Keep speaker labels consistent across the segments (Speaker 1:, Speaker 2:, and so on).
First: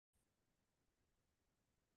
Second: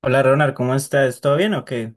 Speaker 1: Hola Ronald, ¿cómo estás? ¿Todo bien o qué?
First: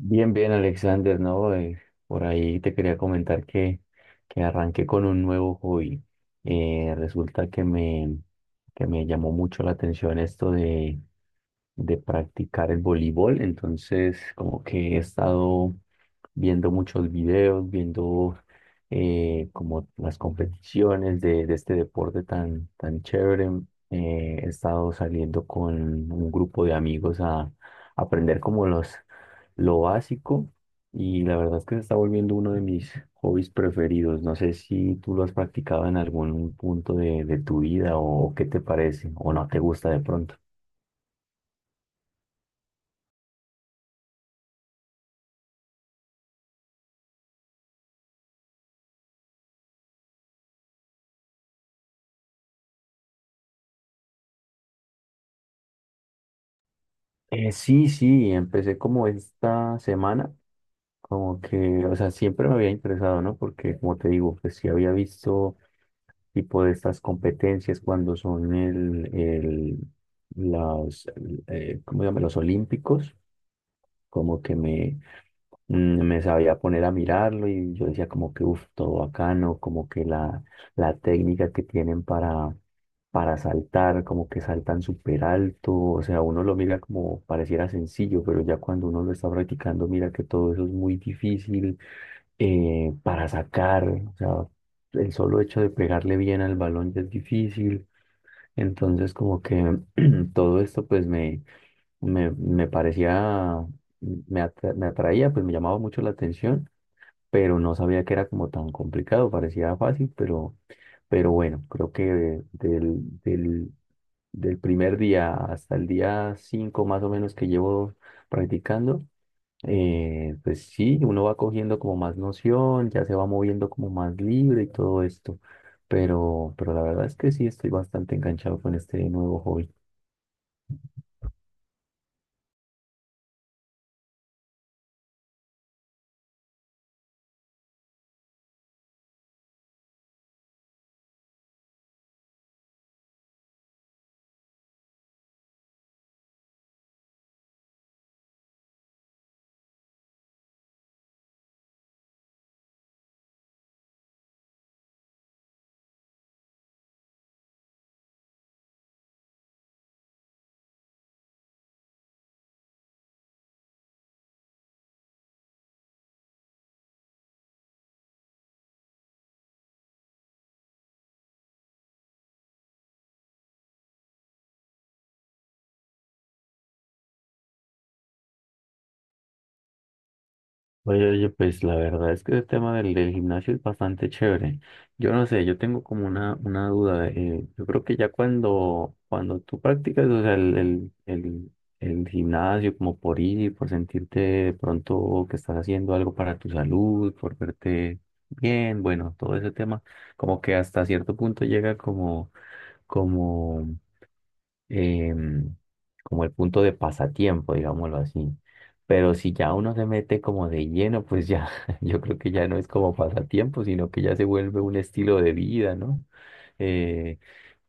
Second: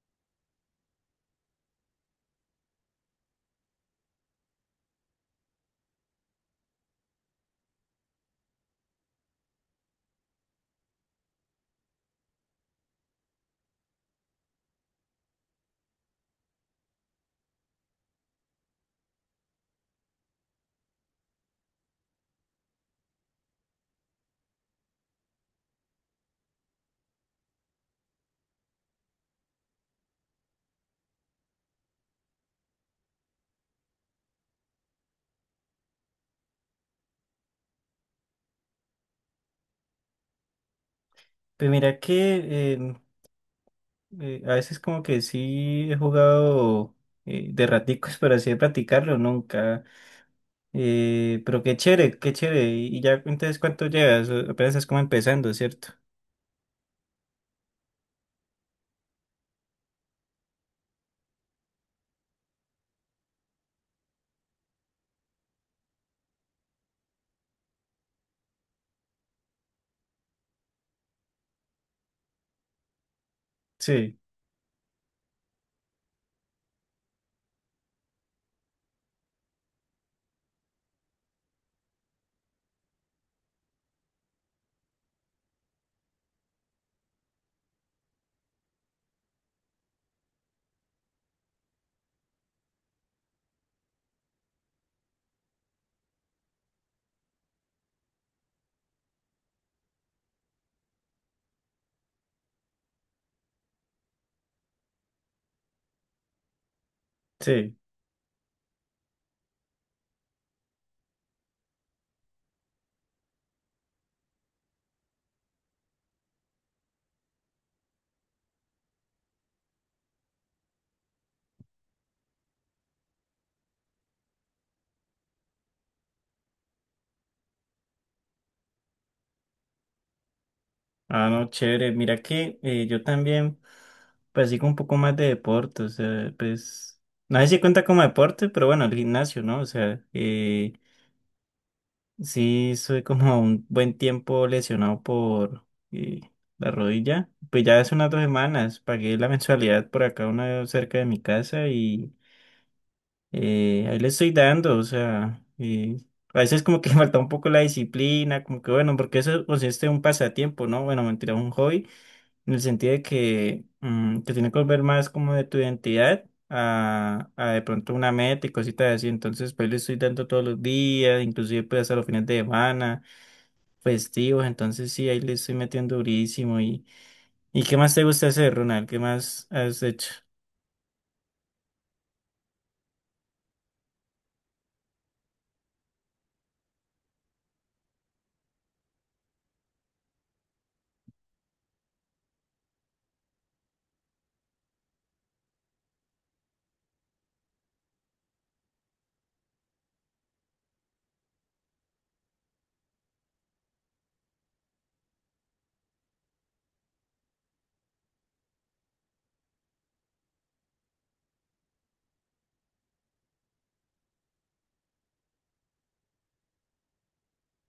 Speaker 2: Bien, bien, Alexander, ¿no? Por ahí te quería comentar que arranqué con un nuevo hobby. Resulta que me llamó mucho la atención esto de practicar el voleibol, entonces como que he estado viendo muchos videos, viendo como las competiciones de este deporte tan chévere. He estado saliendo con un grupo de amigos aprender como lo básico, y la verdad es que se está volviendo uno de mis hobbies preferidos. No sé si tú lo has practicado en algún punto de tu vida, o qué te parece, o no te gusta de pronto.
Speaker 1: Pues mira que a veces como que sí he jugado de raticos, pero así de practicarlo nunca. Pero qué chévere, qué chévere. Y ya entonces cuánto llevas, apenas estás como empezando, ¿cierto?
Speaker 2: Sí, sí, empecé como esta semana. Como que, o sea, siempre me había interesado, ¿no? Porque, como te digo, pues sí había visto tipo de estas competencias cuando son las, ¿cómo se llama? Los olímpicos.
Speaker 1: Sí,
Speaker 2: como que me, Me sabía poner a mirarlo y yo decía como que uff, todo bacano, como que la técnica que tienen para saltar, como que saltan súper alto. O sea, uno lo mira como pareciera sencillo, pero ya cuando uno lo está practicando, mira que todo eso es muy difícil, para sacar, o sea, el solo hecho de pegarle bien al balón ya es difícil. Entonces, como que todo esto, me parecía, me atraía, pues me llamaba mucho la atención, pero no
Speaker 1: sí.
Speaker 2: sabía que era como tan complicado, parecía fácil, pero bueno, creo que del, del primer día hasta el día 5 más o menos que llevo practicando, pues sí, uno va cogiendo como más noción, ya se va moviendo como más libre y todo esto, pero la verdad es que sí estoy bastante enganchado con este nuevo hobby.
Speaker 1: Ah, no, chévere. Mira que yo también practico un poco más de deporte, o sea, pues no sé si cuenta como deporte, pero bueno, el gimnasio, ¿no? O sea, Sí, soy como un buen tiempo lesionado por la rodilla. Pues ya hace unas 2 semanas pagué la mensualidad por acá, una cerca de mi casa y ahí le estoy dando. O sea, a veces como que falta un poco la disciplina, como que bueno, porque eso consiste en un pasatiempo, ¿no? Bueno, mentira, un hobby, en el sentido de que te tiene que volver más como de tu identidad. A de pronto una meta y cositas así, entonces pues le estoy dando todos los días, inclusive pues hasta los fines de semana festivos, entonces sí, ahí le estoy metiendo durísimo. Y qué más te gusta hacer, Ronald? ¿Qué más has hecho?
Speaker 2: Oye, oye, pues la verdad es que el tema del gimnasio es bastante chévere. Yo no sé, yo tengo como una duda. Yo creo que ya cuando tú practicas, o sea, el gimnasio como por ir, por sentirte de pronto que estás haciendo algo para tu salud, por verte bien, bueno, todo ese tema, como que hasta cierto punto llega como, como em, como el punto de pasatiempo, digámoslo así. Pero si ya uno se mete como de lleno, pues ya, yo creo que ya no es como pasatiempo, sino que ya se vuelve un estilo de vida, ¿no? Eh,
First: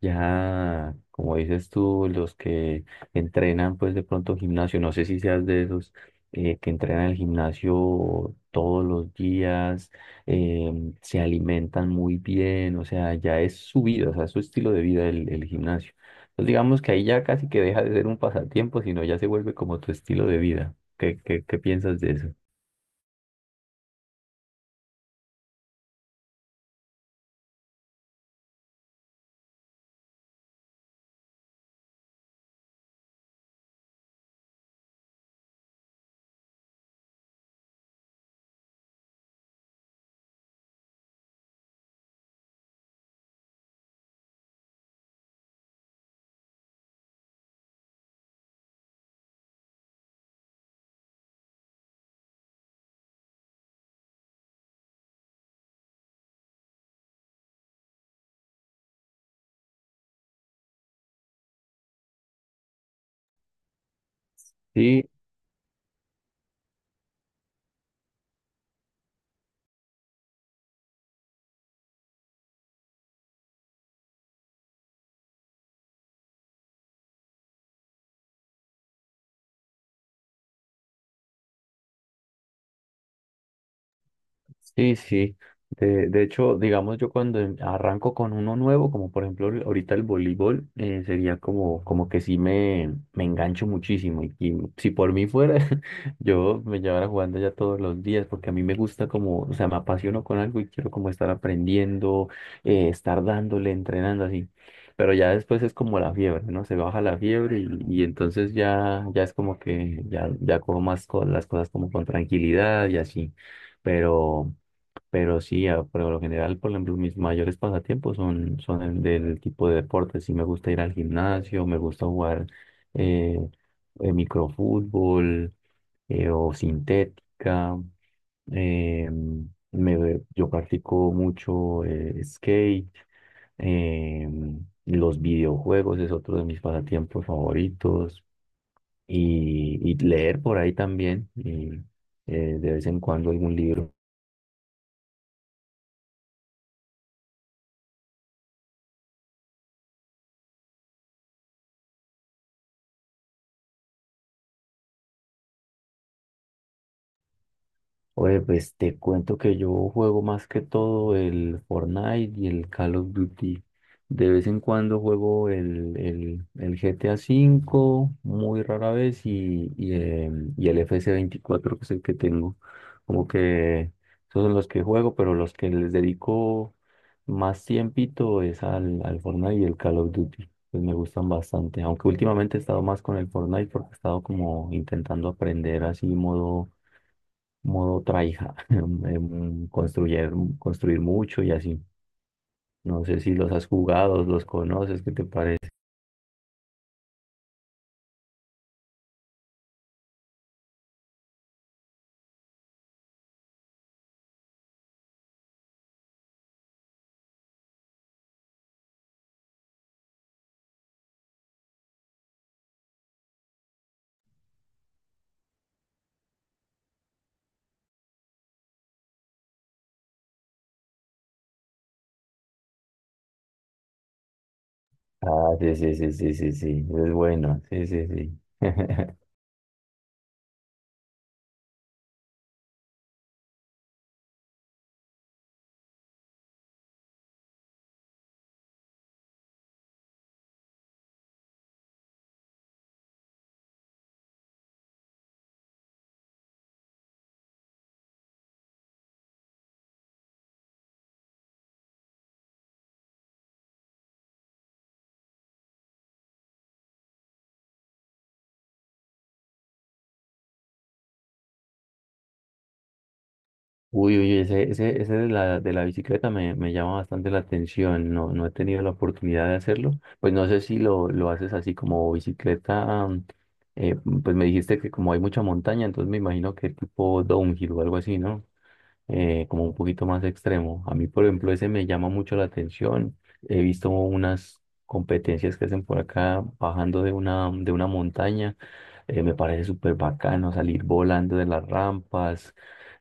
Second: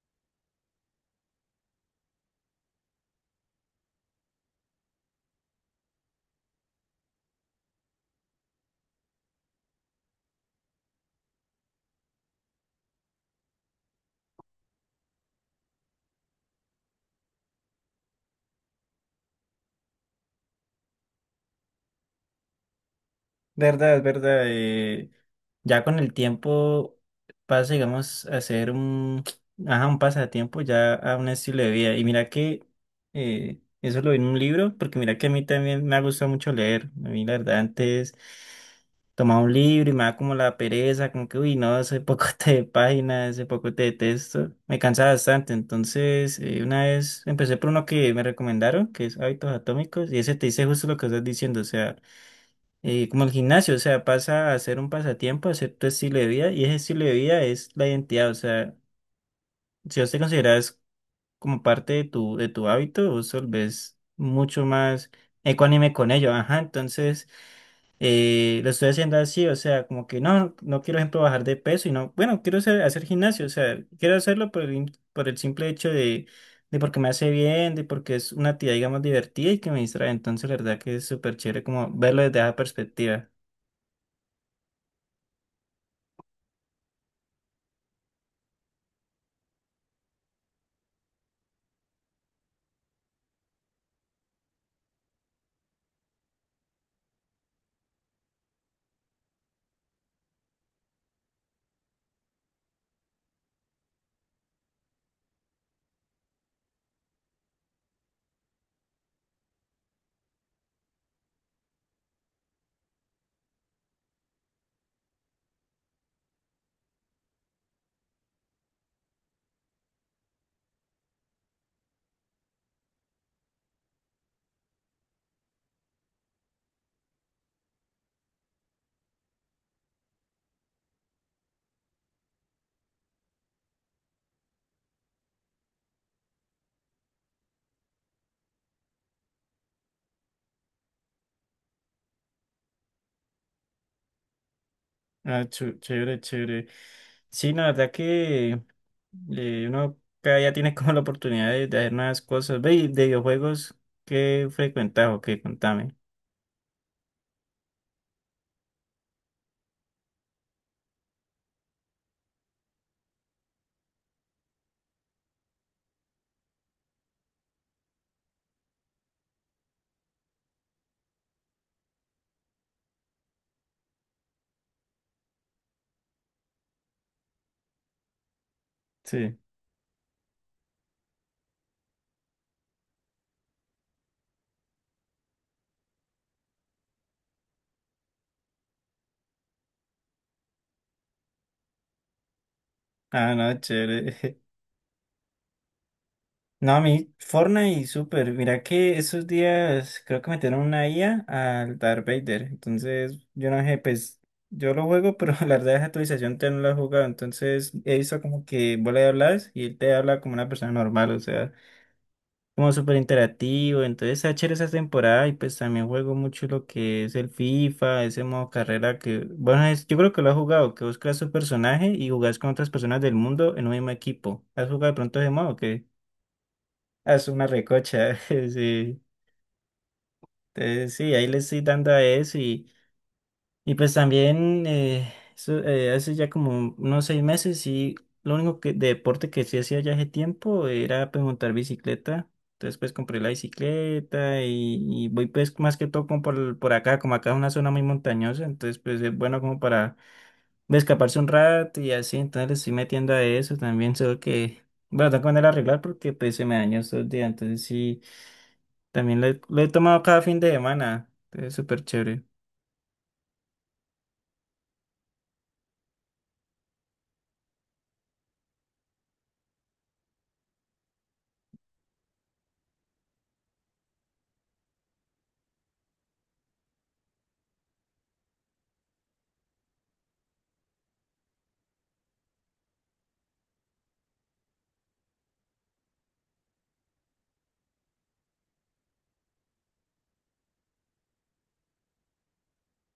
Speaker 2: ya, como dices tú, los que entrenan, pues de pronto gimnasio, no sé si seas de esos, que entrenan el gimnasio todos los días, se alimentan muy bien, o sea, ya es su vida, o sea, es su estilo de vida el gimnasio. Pues digamos que ahí ya casi que deja de ser un pasatiempo, sino ya se vuelve como tu estilo de vida. Qué piensas de eso?
Speaker 1: Verdad, es verdad. Ya con el tiempo pasa, digamos, ajá, un pasatiempo ya a un estilo de vida. Y mira que eso lo vi en un libro, porque mira que a mí también me ha gustado mucho leer. A mí, la verdad, antes tomaba un libro y me daba como la pereza, como que, uy, no, ese poco de páginas, ese poco de texto. Me cansaba bastante. Entonces, una vez empecé por uno que me recomendaron, que es Hábitos Atómicos, y ese te dice justo lo que estás diciendo, o sea como el gimnasio, o sea, pasa a ser un pasatiempo, a ser tu estilo de vida, y ese estilo de vida es la identidad, o sea, si vos te consideras como parte de tu hábito, vos te volvés mucho
Speaker 2: Sí,
Speaker 1: más ecuánime con ello, ajá, entonces lo estoy haciendo así, o sea, como que no, no quiero, ejemplo, bajar de peso, y no, bueno, quiero hacer, hacer gimnasio, o sea, quiero hacerlo por el, por el simple hecho de porque me hace bien, de porque es una actividad, digamos, divertida y que me distrae, entonces la verdad que es súper chévere como verlo desde esa perspectiva.
Speaker 2: sí, sí. De hecho, digamos, yo cuando arranco con uno nuevo, como por ejemplo ahorita el voleibol, sería como, como que sí me engancho muchísimo. Y si por mí fuera, yo me llevara jugando ya todos los días, porque a mí me gusta como, o sea, me apasiono con algo y quiero como estar aprendiendo, estar dándole, entrenando así. Pero ya después es como la fiebre, ¿no? Se baja la fiebre y entonces ya, ya es como que ya, ya cojo más las cosas como con tranquilidad y así. Pero... Pero sí, por lo general, por ejemplo, mis mayores pasatiempos son el del tipo de deportes. Sí, me gusta ir al gimnasio, me gusta jugar, eh, microfútbol, o sintética. eh, yo practico mucho skate. eh, los videojuegos es otro de mis pasatiempos favoritos. Y leer por ahí también. Y de vez en cuando algún libro.
Speaker 1: Ah, chévere, chévere. Sí, no, la verdad que uno cada día tiene como la oportunidad de hacer nuevas cosas. Ve, y de videojuegos, ¿qué frecuentas o qué? Contame.
Speaker 2: Oye, pues te cuento que yo juego más que todo el Fortnite y el Call of Duty. De vez en cuando juego el GTA V, muy rara vez, y, y el FC24, que es el que tengo. Como que esos son los que juego, pero los que les dedico más tiempito es al
Speaker 1: Sí.
Speaker 2: Fortnite y el Call of Duty. Pues me gustan bastante, aunque últimamente he estado más con el Fortnite porque he estado como intentando aprender así modo tryhard, construir, construir mucho y así. No sé si
Speaker 1: Ah, no,
Speaker 2: los has jugado,
Speaker 1: chévere.
Speaker 2: los conoces, ¿qué te parece?
Speaker 1: No, a mí Fortnite, y super mira que esos días creo que metieron una IA al Darth Vader. Entonces, yo no sé, pues yo lo juego, pero la verdad esa actualización te no la he jugado. Entonces, he visto como que vos le hablas y él te habla como una persona normal, o sea, como súper interactivo. Entonces está chévere esa temporada y pues también juego mucho lo que es el FIFA, ese modo carrera que, bueno, yo creo que lo has jugado, que vos creas tu personaje y jugás con otras personas del mundo en un mismo equipo. ¿Has jugado de pronto ese
Speaker 2: Ah,
Speaker 1: modo
Speaker 2: sí,
Speaker 1: que?
Speaker 2: sí, sí, sí, sí, sí, es
Speaker 1: Ah, es una
Speaker 2: bueno, sí, sí,
Speaker 1: recocha,
Speaker 2: sí.
Speaker 1: sí. Entonces sí, ahí le estoy dando a eso. Y pues también, eso, hace ya como unos 6 meses, y lo único que, de deporte que sí hacía ya hace tiempo era pues montar bicicleta. Entonces pues compré la bicicleta y voy pues más que todo como por acá, como acá es una zona muy montañosa, entonces pues es bueno como para escaparse un rato y así, entonces le estoy metiendo a eso también, solo que, bueno, tengo que mandar a arreglar porque pues se me dañó estos días, entonces sí, también lo he tomado cada fin de semana, entonces es súper chévere.
Speaker 2: Uy, uy, ese de la bicicleta me llama bastante la atención. No, no he tenido la oportunidad de hacerlo, pues no sé si lo haces así como bicicleta, eh, pues me dijiste que como hay mucha montaña, entonces me imagino que tipo downhill o algo así, ¿no? Como un poquito más extremo. A mí, por ejemplo, ese me llama mucho la atención. He visto unas competencias que hacen por acá bajando de de una montaña. Me parece súper bacano salir volando de las rampas.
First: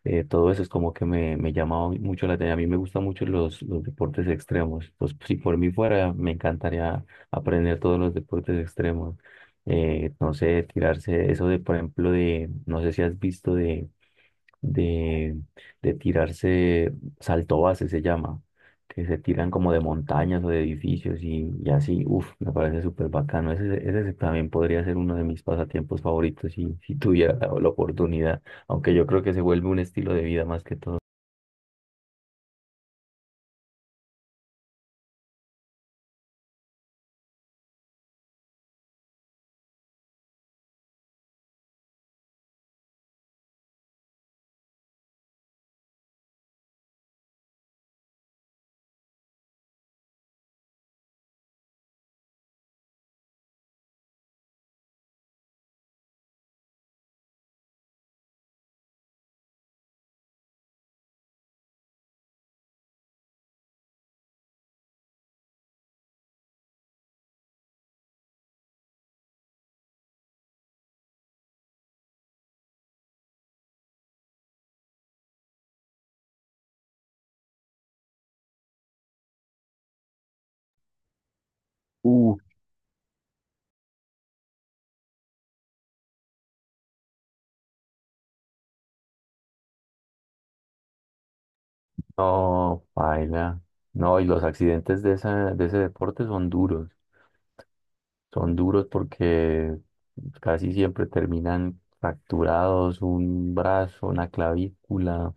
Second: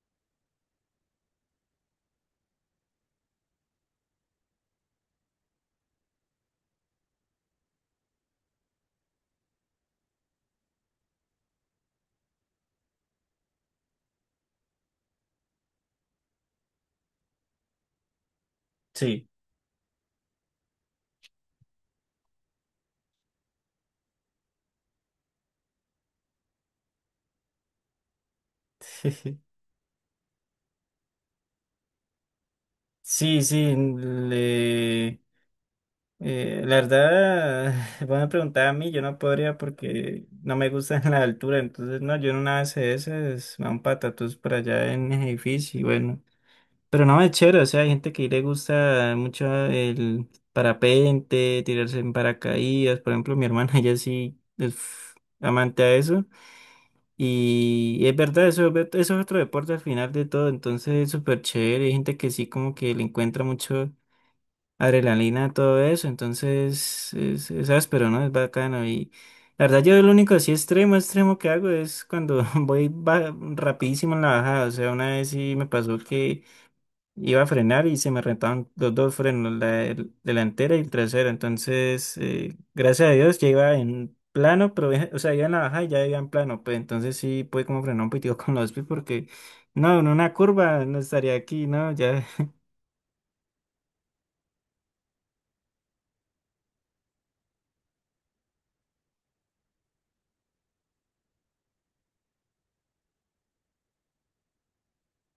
Speaker 2: Todo eso es como que me llama mucho la atención. A mí me gustan mucho los deportes extremos. Pues si por mí fuera, me encantaría aprender todos los deportes extremos. No sé, tirarse eso de, por ejemplo, de, no sé si has visto de, de tirarse salto base, se llama, que se
Speaker 1: Sí.
Speaker 2: tiran como de montañas o de edificios y así, uff, me parece súper bacano. Ese también podría ser uno de mis pasatiempos favoritos si, si tuviera la oportunidad, aunque yo creo que se vuelve un estilo de vida más que todo.
Speaker 1: Sí, sí, la verdad, van a preguntar a mí, yo no podría porque no me gusta la altura, entonces no, yo en una ese es a un patatús por allá en el edificio y bueno, pero no, es chévere, o sea, hay gente que le gusta mucho el parapente, tirarse en paracaídas, por ejemplo, mi hermana, ella sí es amante a eso. Y es verdad, eso, eso es otro deporte al final de todo, entonces es súper chévere. Hay gente que sí como que le encuentra mucho adrenalina, todo eso, entonces es áspero, ¿no? Es bacano y la verdad yo lo único así extremo, extremo que hago es cuando voy rapidísimo en la bajada, o sea, una vez sí me pasó que iba a frenar y se me rentaban los dos frenos, la delantera y el trasero, entonces
Speaker 2: Uh,
Speaker 1: gracias a Dios ya iba en plano, pero o sea, iba en la bajada y ya iba en plano, pues entonces sí pude como frenar un poquitico con los pies porque no, en una curva no estaría aquí, ¿no? Ya.
Speaker 2: no, paila. No, y los accidentes de esa, de ese deporte son duros porque casi siempre terminan fracturados, un brazo, una clavícula.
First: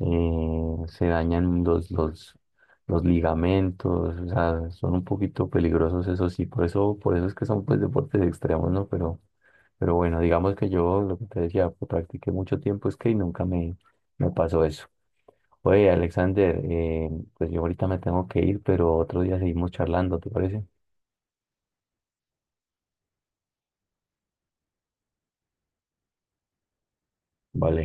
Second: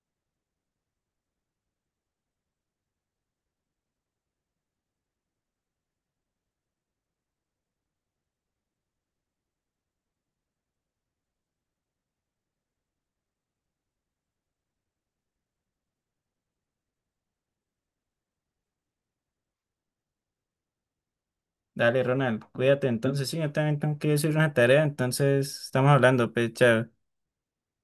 Speaker 2: Se dañan los ligamentos. O sea, son un poquito peligrosos, eso sí, por eso es que son pues deportes extremos, ¿no? Pero bueno, digamos que yo lo que te decía, pues, practiqué mucho tiempo es que y nunca me pasó eso. Oye, Alexander, pues yo ahorita me tengo que ir, pero otro día seguimos charlando, ¿te parece?
Speaker 1: Dale, Ronald, cuídate entonces. Sí, yo también tengo que hacer una tarea, entonces estamos hablando, pues, chao.
Speaker 2: Vale.